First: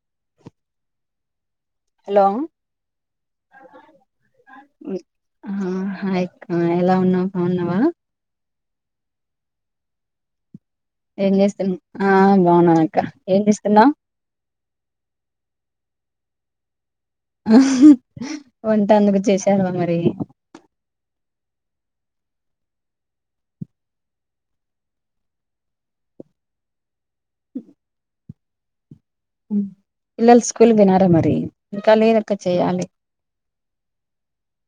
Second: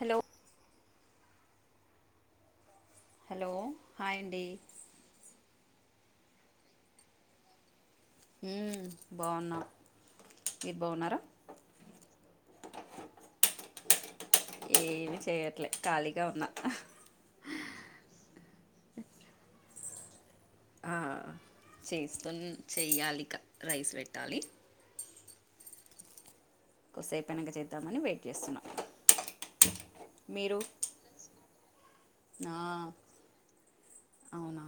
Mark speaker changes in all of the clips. Speaker 1: Hello
Speaker 2: hello
Speaker 1: hello hi అండి
Speaker 2: ఆ hi అక్క ఎలా ఉన్నావు బాగున్నావా
Speaker 1: మ్ బాగున్నా మీరు బాగున్నారా
Speaker 2: ఏం చేస్తున్నావ్ ఆ బాగున్నానక్క ఏం చేస్తున్నావ్
Speaker 1: ఏమి చేయట్లే ఖాళీగా ఉన్నా
Speaker 2: వంటందుకు చేశావా మరి
Speaker 1: అ చేస్తు చేయ్యాలిక రైస్ పెట్టాలి కొసేపైనక చేద్దామని వెయిట్ చేస్తున్నా
Speaker 2: మ్ పిల్లలు
Speaker 1: మీరు
Speaker 2: స్కూల్ పోయినరా మరి ఇంకా లేదక్క
Speaker 1: ఆ
Speaker 2: చెయాలి [inaudible]
Speaker 1: అవునా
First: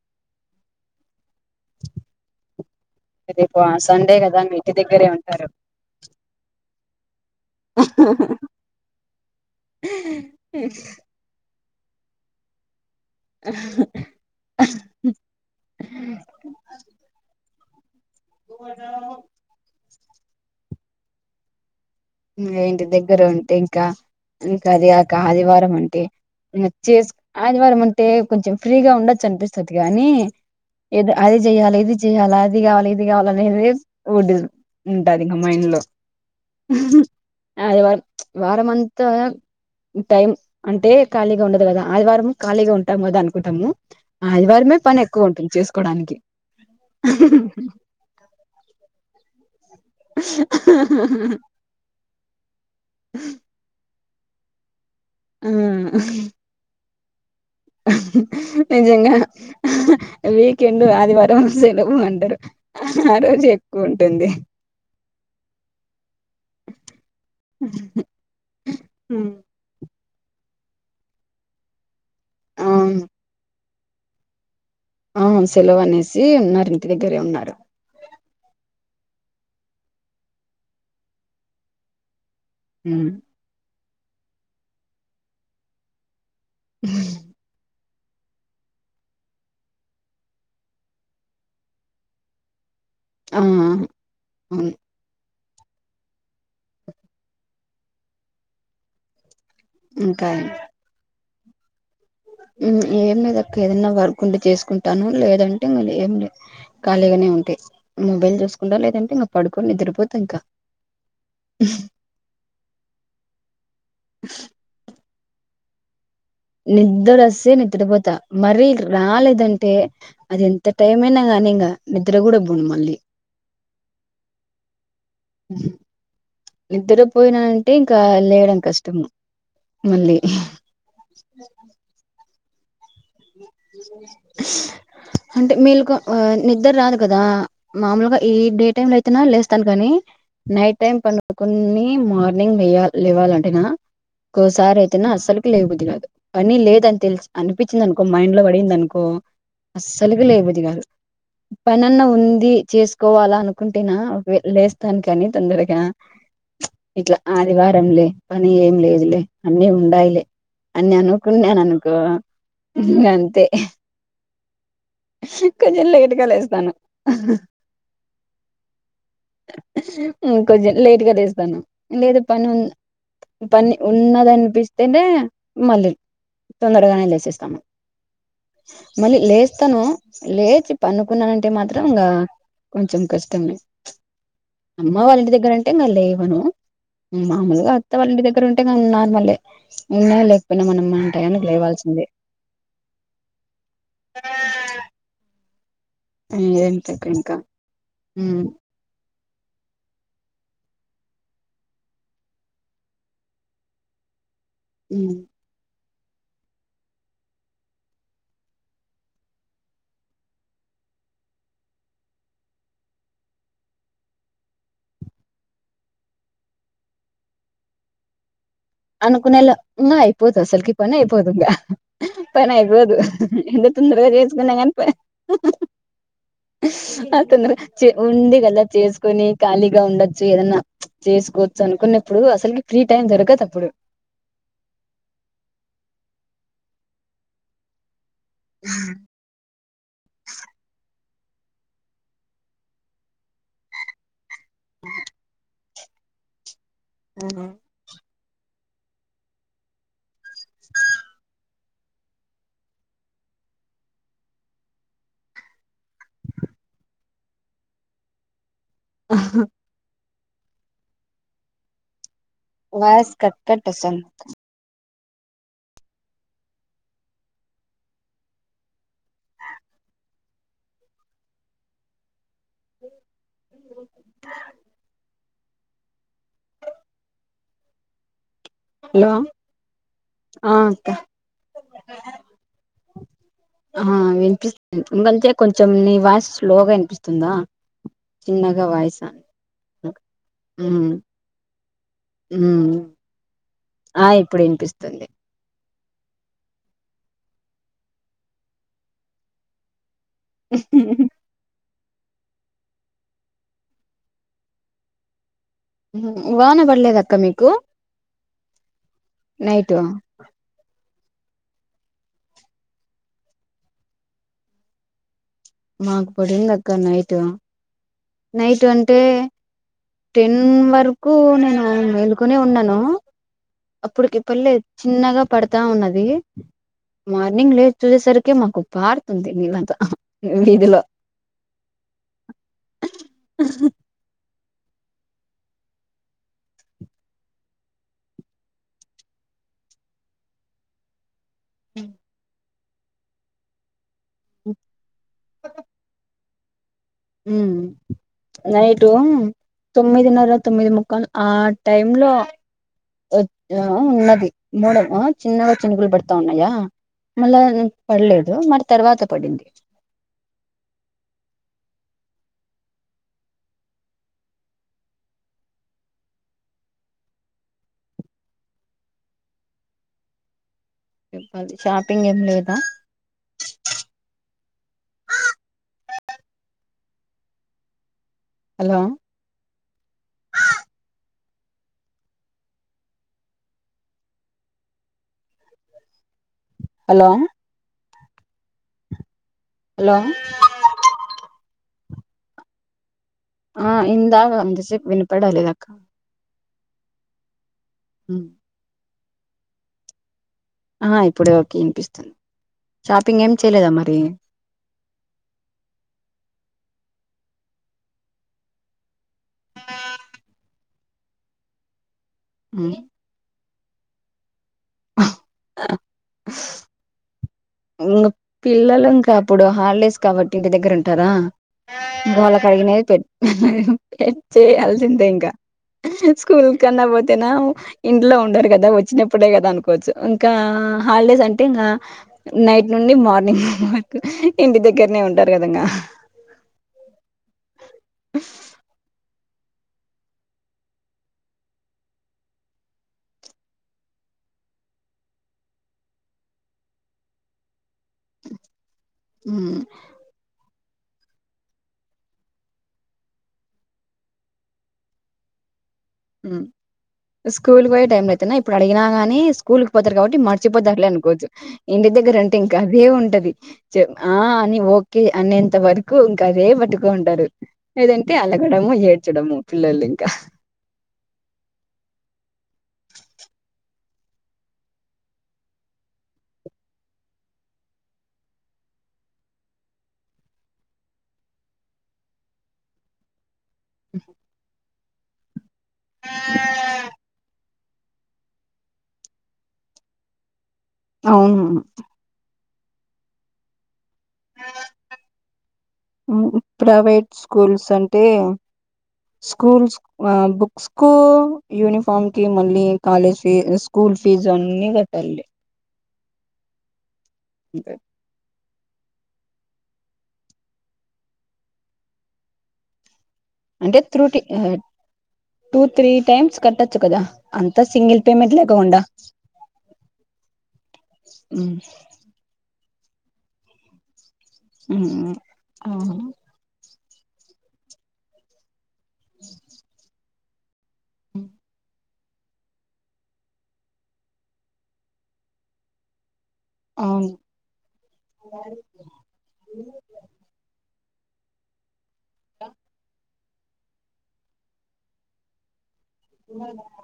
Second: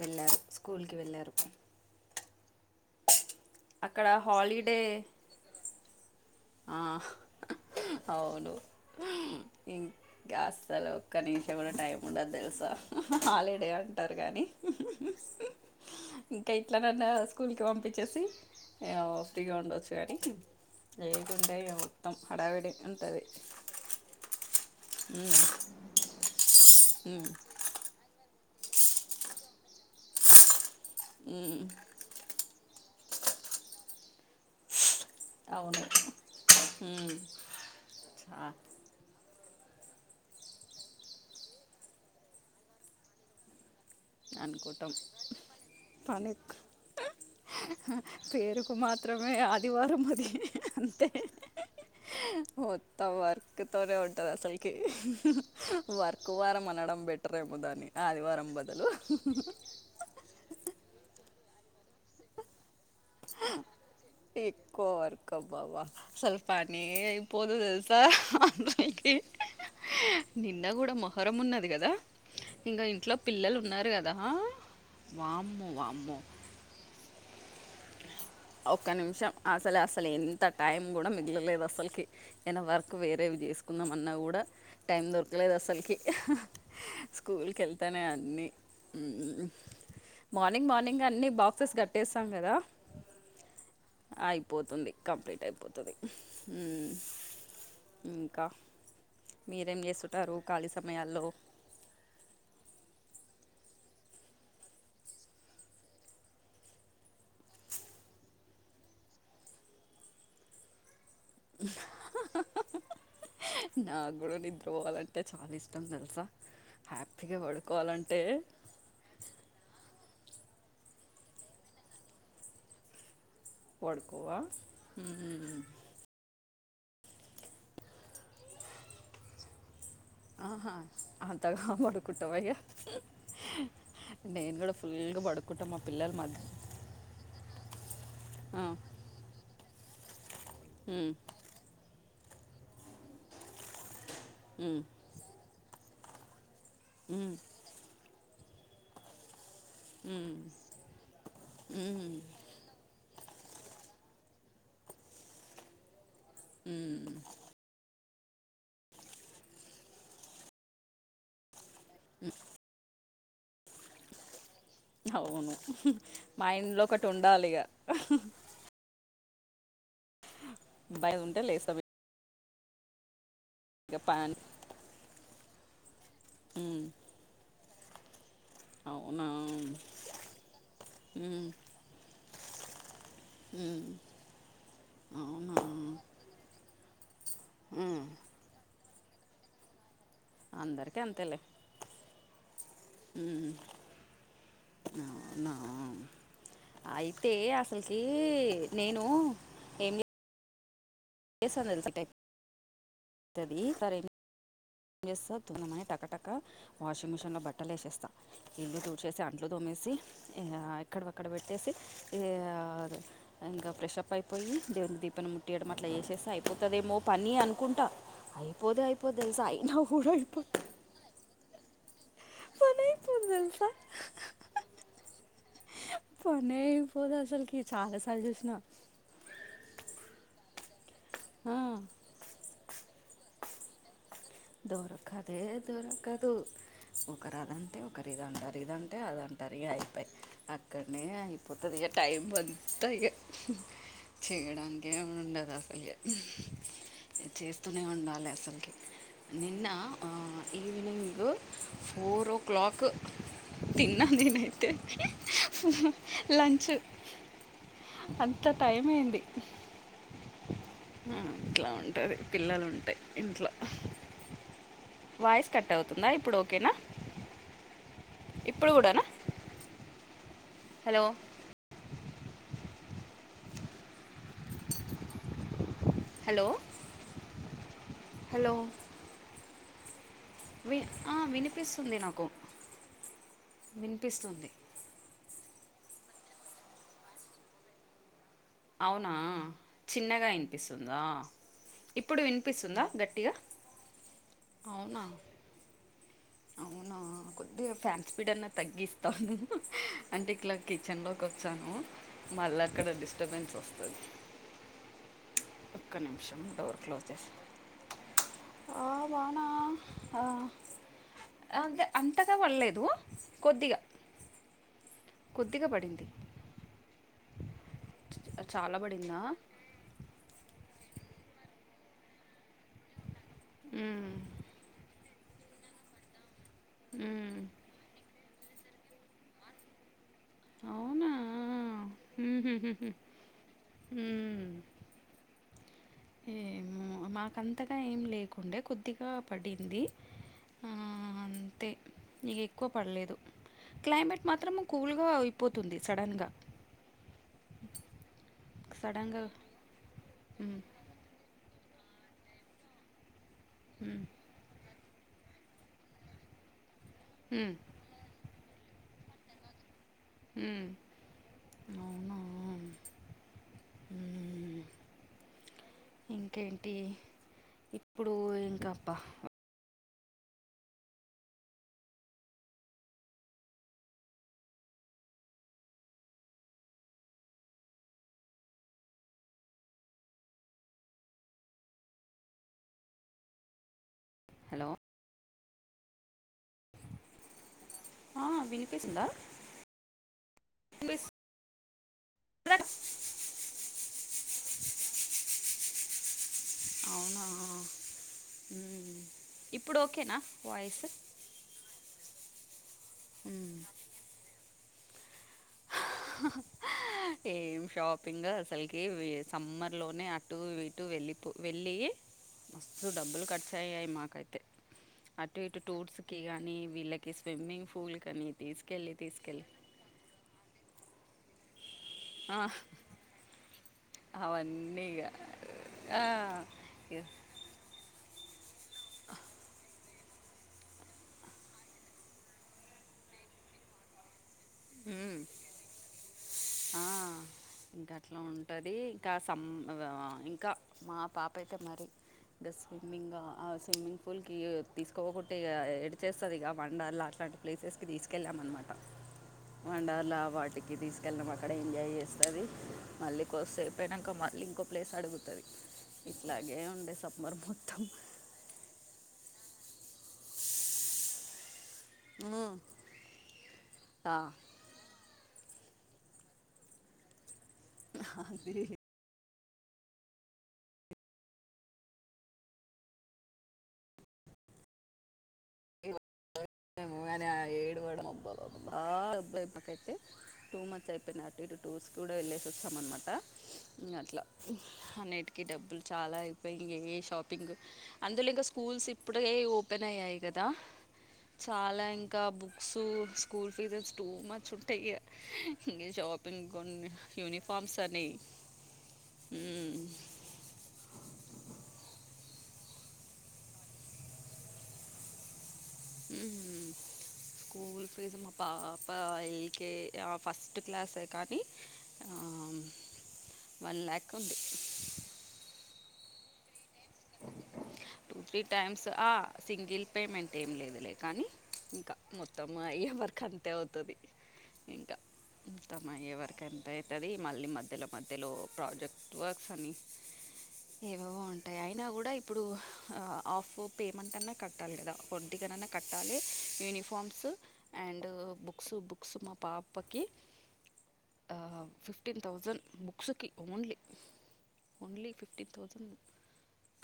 Speaker 1: వెళ్ళారు స్కూల్కి వెళ్ళారు
Speaker 2: రేపు
Speaker 1: అక్కడ
Speaker 2: సండే కదా మీ ఇంటి
Speaker 1: హాలిడే
Speaker 2: దగ్గరే ఉంటారు
Speaker 1: ఆ అవును ఇంకా అసలు ఒక్కని షం కూడా టైమ్ ఉండదు తెలుసా హాలిడే అంటారు కానీ ఇంకా ఇట్లా నన్న స్కూల్కి పంపి వచ్చేసి ఇయొవ్ ఫ్రీగా ఉండొచ్చు కానీ లేకుంటే ఇగ
Speaker 2: ఇంగ
Speaker 1: హడావిడి
Speaker 2: ఇంటి
Speaker 1: ఉంటది
Speaker 2: దగ్గరుంటే ఇంకా ఇంకా అదిగాక
Speaker 1: ఉమ్
Speaker 2: ఆదివారం అంటే ఇంగ చేస్క్
Speaker 1: ఉమ్
Speaker 2: ఆదివారం ఉంటే కొంచెం ఫ్రీగా ఉండచ్చ్ అనిపిస్తద్ గానీ ఇద్ అది జెయ్యాలి ఇది జెయ్యాల అది గావాలి ఇది గావాల అనేదేస్ వుడ్డిదును ఉంటాదింగ మైండ్లో
Speaker 1: అవును ఉమ్
Speaker 2: ఆదివారం
Speaker 1: చా
Speaker 2: వారమంతా టైం అంటే ఖాళీగ ఉండదుగదా ఆదివారం ఖాళీగా ఉంటామ్ గదా అనుకుంటాము. ఆదివారమే
Speaker 1: అనుకుంటాం
Speaker 2: పనెక్కువ ఉంటుంది చేస్కోడానికి.
Speaker 1: హ పేరుకు మాత్రమే ఆది దివారం అది అంతే మొత్తం వర్కు తోనేవుం టది అస్సల్కి
Speaker 2: ఆ
Speaker 1: వర్క్ వారం అనడం బెటరేమో దాన్ని ఆదివారం బదులు
Speaker 2: వీకెండు ఆదివారం సెలవు అంటరు ఆరోజే ఎక్కువుంట
Speaker 1: ఎక్కువ వర్కబ్బా అస్సల్ పనే అయిపోదు దెల్సా
Speaker 2: హుమ్
Speaker 1: నిన్న గూడా మొహరం ఉన్నది గదా ఇంగ
Speaker 2: అవును
Speaker 1: ఇంట్లో పిల్లలు ఉన్నారు గదా.
Speaker 2: అవున్ సెలవనేసీ ఉన్నారు ఇంటిదగ్గరే ఉన్నారు
Speaker 1: ఒక్క నిమిషం అసలేఅస్సలెంత టైంగుడా మిగిలలేదు అస్సల్కి ఎన వర్కు
Speaker 2: హ్మ్.
Speaker 1: వేరేవి జేస్కుందాం అన్నాగూడా టైం దొర్కలేదు అసల్కి స్కూల్ కెల్తనే అన్నీ ఊ మార్నింగ్ మార్నింగే అన్ని బాక్సెస్ గట్టేస్తాం గదా
Speaker 2: ఆ అవును
Speaker 1: అయిపోతుంది కంప్లీట్ అయ్ పొతది ఉహ్ ఊ ఇంకా మీరేం
Speaker 2: ఇంకా
Speaker 1: జేస్తుంటారు ఖాళీ సమయాల్లో
Speaker 2: మ్ ఏంలేదక్క ఏదన్నా వర్కుంటే చేస్కుంటాను లేదంటె ఇంగ లేంలే ఖాళీగనే ఉంటె మొబైల్ జూసుకుంటా లేదంటే ఇంగ పడుకొని నిద్రపోతా ఇంక
Speaker 1: నాగ్గుడ నిద్రబోవాలన్ టే చాల ఇష్టం దెల్సా
Speaker 2: నిద్దరొస్సే నిద్దరబోతా మరీ రాలేదంటే అది ఎం త టైం అయినాగానీ ఇంగ నిద్రగుడా బోను మల్లీ
Speaker 1: పడుకోవా హూమ్
Speaker 2: నిద్దరపోయినా అంటే ఇంకా లేయడం కష్టము మళ్ళీ
Speaker 1: ఆహా హంతగా బడుకుంటవా ఇగా కూడా ఫుల్గా
Speaker 2: [inaudible] అంటె
Speaker 1: పడుకుంటా మా
Speaker 2: మేలుకో
Speaker 1: పిల్లల
Speaker 2: వా
Speaker 1: మధ్య
Speaker 2: నిద్దర్రాదు కదా మామూలుగా ఈ
Speaker 1: ఆ,
Speaker 2: డేటైమ్ లో అయితేనా లేస్ త్తాన్ గానీ నైట్ టైం
Speaker 1: ఉమ్,
Speaker 2: పనుకొన్నీ మార్నింగ్ వెయ్యాల్ లెవ్వాలంటేనా
Speaker 1: ఉమ్,
Speaker 2: కోసారైతెనా అస్సల్కి లేయ్బుధ్ధి గాదు పని లేదని తెల్సి
Speaker 1: ఉమ్,
Speaker 2: అనిపి మైండ్లో బడిందనుకో అస్సల్కి లెయ్ బుధ్ధి గాదు
Speaker 1: ఉమ్,
Speaker 2: పనన్నా ఉంది చేస్ కోవాలా అనుకుంటేనా ఒకవె లేస్తాన్ కానీ తొందరగా ఇట్ల
Speaker 1: ఉమ్.
Speaker 2: ఆదివారంలె పని ఏం లేదులే అన్నీ ఉండాయ్ లే అన్య అనుకున్యాననుకో ఇంగంతే
Speaker 1: హవును
Speaker 2: లేస్తాను.
Speaker 1: మైండ్లో ఒకటుండాలిగా
Speaker 2: ఊ కొజ్జం లేట్ గా
Speaker 1: బయట ఉంటే
Speaker 2: లేస్తాను
Speaker 1: లేస్తాం
Speaker 2: లేదు పనుం పని
Speaker 1: ఇక పాన్
Speaker 2: ఉన్నదన్పిస్తేనే మల్లి తొందరగానే లేసేస్తాము
Speaker 1: ఔనా
Speaker 2: స్తనూ లేచి పండుకున్నానంటే మాత్రం ఇంగా కొంచెం కష్టమె
Speaker 1: ఉమ్,
Speaker 2: అమ్మవాళ్ల
Speaker 1: అవునా
Speaker 2: ఇంటిదగ్గరంటే ఇంగ లేవనూ మాములుగా
Speaker 1: ఉమ్,
Speaker 2: అత్తావాళ్ల ఇంటిదగ్గర ఉంటే కన్ నార్మలే ఉన్నా లేకపోయినా మనం
Speaker 1: అందరికీ
Speaker 2: మన
Speaker 1: అంతేలే
Speaker 2: టయానికి లేవాల్సిందే
Speaker 1: ఉమ్ అవునా
Speaker 2: ఏంటక్క
Speaker 1: అయితే
Speaker 2: ఇంకా
Speaker 1: అసలుకీ
Speaker 2: ఉమ్
Speaker 1: నేనూ ఏంచెప్ తది సరె
Speaker 2: ఉమ్
Speaker 1: [unintelligible] కటక వాషింగ్ మిషన్లో బట్టలేసేస్తా ఇల్లు తుడ్చేసి అంట్లుతోమేసి ఇగా క విఅక్కడ పెట్టేసి ఇగ ఇంకా ఫ్రెష్ప్ అయిపోయి దేవునికి దీపం ముట్టియడం అట్లా సేస్తే అయిపోతదేమో పని అనుకుంటా అయిపోతె అయిపోతది
Speaker 2: అనుకునేలా
Speaker 1: సయి
Speaker 2: ఇంగ అయిపోదు అసలుకి పని అయిపోదు ఇంగ పని అయిపోదు
Speaker 1: అయిపోద్ది
Speaker 2: ఎంత
Speaker 1: తెలుసా
Speaker 2: తొందరగా చేసుకున్నా గానీ పన్
Speaker 1: పని అయిపోదు
Speaker 2: అ
Speaker 1: అసలుకి
Speaker 2: తొందరగా
Speaker 1: చాలాసార్లు
Speaker 2: ఉంది
Speaker 1: చూసిన
Speaker 2: కదా చేసుకుొని ఖాళీగా ఉండొచ్చు ఏదన్నా చేసుకోవచ్చు అనుకున్నప్పుడు అసలుకి ఫ్రీ టైం దొరకదు అప్పుడు
Speaker 1: దొరకదే దొరకదు ఒకరాదంటే ఓ ఒకరు ఇది అంటారు ఇదంటే అది అంటారు ఇగ అయిపోయి అక్కడ అే అయిపోతది ఇగ టైం అంత ఇగ చేయడానికిే ఏమీ ఉండదు ఇగ చేస్తూనే ఉండాలి అసలుకి నిన్న ఆ ఈవనింగ్ ఫోర్ ఓ క్లాక్ తిన్న నినైతే లుంచూ అ ఇంత టైం అయింది మ్ ఇట్లా ఉంటది
Speaker 2: వాయిస్ కట్క కట్ వస్తది అంత
Speaker 1: వాయిస్ కట్ అవుతుందా ఇప్పుడు ఓకేనా ఇప్పుడు కూడానా హలో హలో హలో
Speaker 2: హలో ఆ
Speaker 1: వి
Speaker 2: అక్క
Speaker 1: ఆ వినిపిస్తుంది నాకు
Speaker 2: ఆ
Speaker 1: వినిపిస్తుంది
Speaker 2: ఎందుకంటే కొంచెం నీ వాస్ స్లోగా వినిపిస్తుందా చిన్నగా వాయిస్
Speaker 1: అవునా చిన్నగా
Speaker 2: ఉమ్
Speaker 1: వినిపిస్తుందా ఇప్పుడు
Speaker 2: ఉమ్
Speaker 1: వినిపిస్తుందా గట్టిగా
Speaker 2: ఆ ఇప్పుడు
Speaker 1: అవునా
Speaker 2: వినిపిస్తుంది
Speaker 1: అవునా కొద్దిగా ఫ్యాన్ స్పీడ్ అన్నా తగ్గిస్తాను అంటే ఇట్లా కిచెన్లోకి వచ్చాను మళ్ళీ అక్కడ డిస్టబెన్స్ వస్తాది
Speaker 2: వాన పడలేదక్క మీకు
Speaker 1: ఆ వానా
Speaker 2: నైటు
Speaker 1: ఆ అంతే అంతగా పడలేదు కొద్దిగా కొద్దిగా పడింది
Speaker 2: మాకు పడింద్క్క నైట్ నైట్
Speaker 1: చాలా
Speaker 2: అంటే
Speaker 1: పడిందా
Speaker 2: టెన్ వరకు కు నేను వెేలుకొనే ఉన్నాను
Speaker 1: ఉమ్
Speaker 2: అప్పుటికి పల్లెద్ చిన్నగా పడతా ఉన్నది
Speaker 1: ఉమ్
Speaker 2: మార్నింగ్ లేసి చూసేసరికి మాకు పార్తుంది నీలంత వీధిలో
Speaker 1: మ్మ్ హు హు హు మ్మ్ ఏమో మాకంతగా ఏం లేకుండే కొద్దిగా పడింది ఆ అంతే ఇగ ఎక్కువ పడలేదు క్లైమేట్ మాత్రము కూల్ గా అయిపోతుంది సడన్ గా
Speaker 2: ఉమ్ నైటు
Speaker 1: సడన్గా
Speaker 2: తొమ్మిదిన్నర
Speaker 1: ఉమ్
Speaker 2: తొమ్మిది ముక్కలు ఆ టైమ్ లో ఎప్ ఆ ఉన్నది మొడం ఆ చిన్నగా చినుగులు పడతా ఉన్నాయా మళ్ళా
Speaker 1: ఉమ్
Speaker 2: పడలేదు మరి తర్వాత పడింది
Speaker 1: మ్మ్ అవునా మ్మ్ ఇంకేంటి ఇప్పుడు ఇంకప్ప
Speaker 2: చెప్పాలి షాపింగ్ ఏం లేదా హలో
Speaker 1: హలో
Speaker 2: హలో
Speaker 1: ఆ వినిపేసిందా
Speaker 2: హలో
Speaker 1: [inaudible]
Speaker 2: ఆ ఇందాక అంతసేపు వినిపడలేదక్క
Speaker 1: అవునా మ్మ్ ఇప్పుడు ఓకేనా వాయిస్
Speaker 2: ఆ ఇప్పుడే ఓకే వినిపిస్తుంది షాపింగ్ ఏం
Speaker 1: మ్మ్.
Speaker 2: చేయలేదా మరి
Speaker 1: ఏం షాపింగ్ అసలుకి సమ్మర్ వే లోనే అటు ఇట్ టు వెళ్ళిపో వెళ్ళి మస్తు డబ్బులు ఖర్చు అయ్యాయి మాకైతే అటు ఇటు
Speaker 2: ఆ
Speaker 1: టూర్స్ కి గానీ వీళ్ళకి స్విమ్మింగ్ పూల్
Speaker 2: ఇంగ
Speaker 1: కానీ
Speaker 2: పిల్లలు
Speaker 1: తీసుకెళ్ళి
Speaker 2: ఇంకా అప్పుడు
Speaker 1: తీసుకెళ్ళి
Speaker 2: హాలిడేస్ కాబట్టి ఇంటి దగ్గర ఉంటారా
Speaker 1: ఆ,
Speaker 2: వాళ్ళకి అయినాయి పే
Speaker 1: అవన్నీ ఇగ
Speaker 2: చేయయాల్సిందే ఇంకా
Speaker 1: ఆ,
Speaker 2: స్కూల్ కన్నా
Speaker 1: ఇగ
Speaker 2: పోతేనా ఇంట్లో ఉ ఉండరు కదా వచ్చినప్పుడే కదా అనుకోవచ్చు ఇంకా హాలిడేస్ అంటే ఇంకా నైట్ నుండి మార్నింగ్ వరకు ఇంటి దగ్గరనే
Speaker 1: మ్మ్.
Speaker 2: ఉంటారు కద ఇంగ
Speaker 1: ఆ ఇంకా అట్ల ఉంటది ఇంకా సంమ్ ఇంకా మా పాప అయితే మరి ఇ స్విమ్మింగ్ ఆ స్విమ్మింగ్ పూల్ కి తీస్కపోకుంటే ఇగ ఏడ్చేస్తాది ఇగ వండర్ లా అట్ల అలాంటి ప్లేసెస్కి తీసుకెళ్ళాం అనమాట వండర్ల వాటికి తీసుకెళ్ళాం అక్కడ ఎంజాయ్ చేసి స్తది మళ్ళీ కొద్దిసేపు అయినాక మళ్ళీ ఇంకో ప్లేస్ అడుగుతది
Speaker 2: మ్మ్ స్కూల్ పోయే టైం అయితేనా ఇప్పుడు అడిగినా గానీ కూలికి పోతారు కాబట్టి మర్చిపోతారు లే అనుకోవచ్చు ఇంటి దగ్గర అంటే ఇంకా
Speaker 1: ఉమ్,
Speaker 2: అదే ఉంటది ఆ అని ఓకే అ నేను నేంత వరకు ఇంకా అదే పట్టుకోని ఉంటారు లేదంటే అలగడము ఏడ్చడము పిల్లలింక
Speaker 1: అని ఆ ఏడవడం అబ్బబ్బ మాకైతే టూ మంత్స్ అయిపోయి టు ఇటు టూర్స్ కూడా వెళ్లేసి వచ్చాం అన్నమాట ఇంగర్ల అన్నిటికిీ డబ్బులు చాలా అయిపోయి ఇంగ ఏ షాపింగ్ అందులో ఇంకా స్కూల్స్ ఇప్పుడయి ఓపెన్ అయ్యాయి కదా
Speaker 2: అవును
Speaker 1: చాలా ఇంకా book so school fees too much ఉంట యే నే షాపింగ్ కొని
Speaker 2: ప్రైవేట్ స్కూల్స్
Speaker 1: యూనిఫార్మ్స్
Speaker 2: అంటే
Speaker 1: అని
Speaker 2: స్కూల్స్
Speaker 1: మ్మ్.
Speaker 2: ఆ బుక్స్కు యూనిఫార్మ్ కీ మళ్ళీ కాలేజ్ ఫీ స్కూల్ ఫీజు అన్ని గట్టాల్లి
Speaker 1: ఊహు స్కూల్ ఫీజు మొ పాపా ఎల్ కే ఆ ఫస్ట్ క్లాసే కానీ ఆమ్
Speaker 2: అంటే త్రు టీ టూ త్రీ టైమ్స్ కట్ట
Speaker 1: టూ త్రీ టైమ్స్ ఆ సింగిల్ పేమెంట్ ఏం లేదులే కానీ
Speaker 2: ఉమ్
Speaker 1: ఇంక మొత్తం అయ్యే వర్క్ అంతే అవుతది
Speaker 2: ఊ ఉ ఆ ఆ
Speaker 1: టది మళ్ళీ మధ్యలో మధ్యలో ప్రాజెక్ట్ వర్క్స్ అని
Speaker 2: హ
Speaker 1: నా గూడా ఇప్పుడు ఆ ఆఫ్ పేమెంట్ అన్నా కట్టాల్ గదా ఒంటిగనన్నా కట్టాలి
Speaker 2: అవును
Speaker 1: యూనిఫార్మ్స్ అండ్ బుక్స్ బుక్స్ మా పాపకి ఆ ఫిఫ్టీన్ థౌజన్ బుక్సు కి ఓన్లీ ఓన్లీ ఫిఫ్టీన్ థౌసన్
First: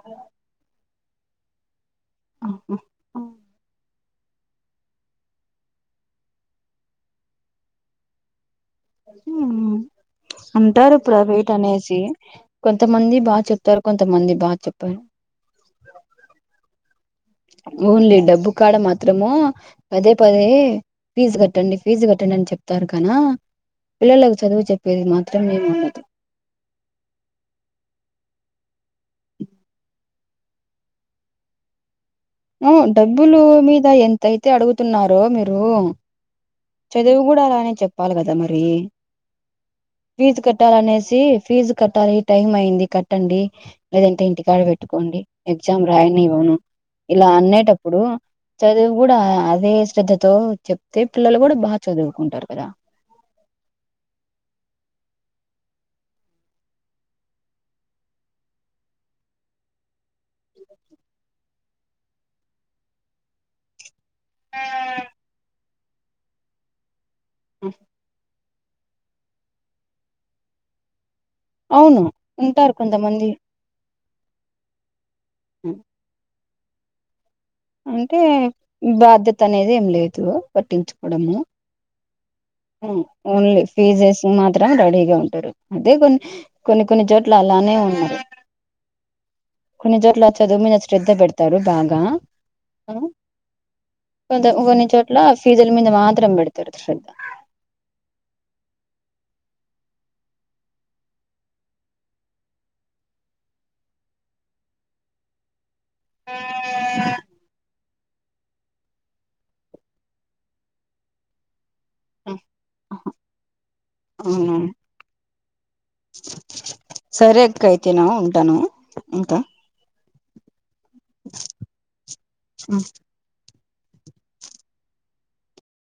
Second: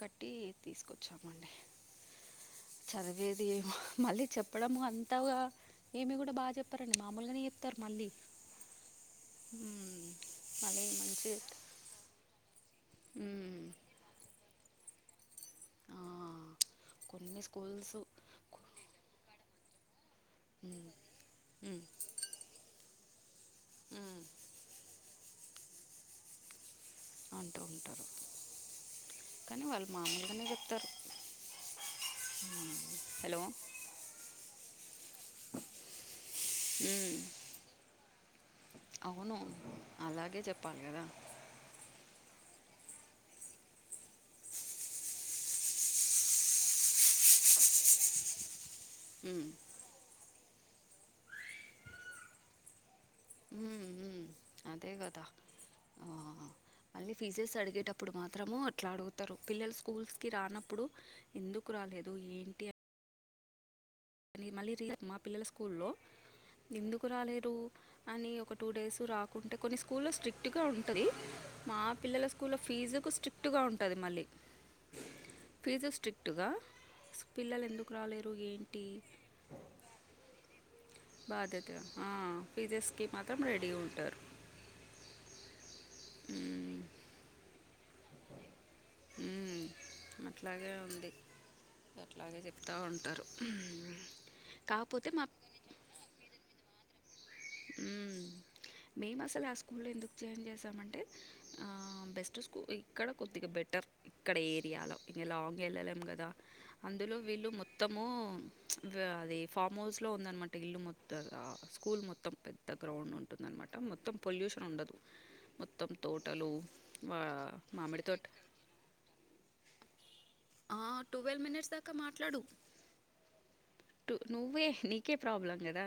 Speaker 1: కట్టీ తీసుకొచ్చామండి
Speaker 2: ఆహా
Speaker 1: చదివేది ఏమొ మళ్ళీ చెప్పడము అంతగా ఏమి గుడా బా చెప్పరండి మామూలుగానే చెప్తారు మళ్ళీ
Speaker 2: ఊహు
Speaker 1: మ్మ్. మళ్ళీ
Speaker 2: అంటారు
Speaker 1: మంచి
Speaker 2: ప్రైవేట్ అనేసి కొన్ తమంది బా
Speaker 1: మ్మ్.
Speaker 2: చెప్తారు కొంతమంది బా చెప్పరు
Speaker 1: ఆ, కొన్ని స్కూల్స్
Speaker 2: ఓన్లీ డబ్బు కాడ మాత్రమూ పదే పదే ఫీజ్ గట్టండి
Speaker 1: మ్మ్.
Speaker 2: ఫీజు గట్టండి అని చెప్తారు గా కనా
Speaker 1: మ్మ్.
Speaker 2: పిల్లలకు చదువు చెప్పేది మాత్రం ఏముండదు
Speaker 1: అంటూ ఉంటారు కానీ వాళ్ మామూలుగానే చెప్తరు
Speaker 2: ఆ డబ్బులు మీద ఎంతైతే అడుగుతున్నారో మిరూ
Speaker 1: "ఉమ్,
Speaker 2: చదువు గూడా అలానే చెప్పాలి గదా మరి
Speaker 1: అవును
Speaker 2: ఫీజు
Speaker 1: అలాగే చెప్పాలి కదా
Speaker 2: కట్టాలనేసి ఫీజు కట్టాలి టైం అయింది కట్టండి లేదంటే ఇంటికాడ వెట్టుకోండి ఎగ్జామ్ రాయనివను ఇలా అనేటప్పుడు చదువు గూడా
Speaker 1: "ఉమ్,
Speaker 2: అదే శ్రద్ధతో చెప్తే పిల్లలు గుడ బా చదువుకుంటారు కదా
Speaker 1: ఊ ఊ అదే గదా ఆ మళ్ళీ ఫీజెస్ అడిగేటప్పుడు మాత్రము ఎట్లా అడుగుతరు పిల్లల్ స్కూల్స్ కి రానప్పుడు ఎందుకు రాలేదు ఏంటి అ కనీ మళ్ళీ రీ [inaudible] మా పిల్లల స్కూల్లో ఎందుకు రాలేరు అని ఒక టూ డేస్ రాకుంటే కొన్ని స్కూల్లో స్ట్రిక్ట్గా ఉంటది మా
Speaker 2: అవును
Speaker 1: పిల్లల స్కూల్ల
Speaker 2: ఉంటారు
Speaker 1: ఫీజుకు
Speaker 2: కొంతమంది
Speaker 1: స్ట్రిక్ట్గా ఉంటది మళ్ళీ ఫీజు స్ట్రిక్టుగా పిల్లలు ఎందుకు
Speaker 2: అంటే
Speaker 1: రాలేరు ఏన్
Speaker 2: బాధ్యత అనేది ఏం లేదు పట్టించు
Speaker 1: బాద్యత ఆ
Speaker 2: అ
Speaker 1: ఫీజెస్కి మాత్రం
Speaker 2: ఓన్లీ
Speaker 1: రెడీ ఉంటారు
Speaker 2: ఫీజెస్ మాత్రం రెడీగా ఉంటరు అదే కొన్ని
Speaker 1: ఉమ్,
Speaker 2: కొన్ని కొన్ని చోట్ల అలానే ఉన్నరు
Speaker 1: ఉమ్,
Speaker 2: కొన్ని చోట్ల చదువు
Speaker 1: అట్లాగే
Speaker 2: మీద శ్రద్ద
Speaker 1: ఉంది
Speaker 2: పెడతారు బాగా
Speaker 1: అట్లాగే చెప్తా ఉంటారు
Speaker 2: కొంత కొన్ని
Speaker 1: కాకపోతే
Speaker 2: చోట్ల
Speaker 1: మా
Speaker 2: ఫీజుల్ మీద మాత్రం పెడతరు శ్రద్ధ
Speaker 1: హ్మ్. మేము అసలు ఆ స్కూల్ల ఎందుకు జాయిన్ చేసామంటే ఆ బెస్ట్ స్కూ ఇక్కడ కొద్దిగ బెటర్ ఇక్కడ ఏరియాలో ఇది లాంగ్ వెళ్ళలేం కదా అందులో వీళ్ళు మొత్తము అది ఫామ్ హౌస్ లో ఉందన్నమాట ఇల్లు మొత్తం స్కూల్ మొతం పెద్ద గ్రౌండ్ ఉంటుందన్నమాట మొత్తం పొల్యూషన్ ఉండదు మొత్తం తోటలు వా
Speaker 2: సరేక్క అయితేను
Speaker 1: మామిడి తోట
Speaker 2: ఉంటాను ఇంకా
Speaker 1: ఆ ట్వెల్వ్ మినిట్స్ దాకా మాట్లాడు టు నువ్వే నీకే ప్రాబ్లం కదా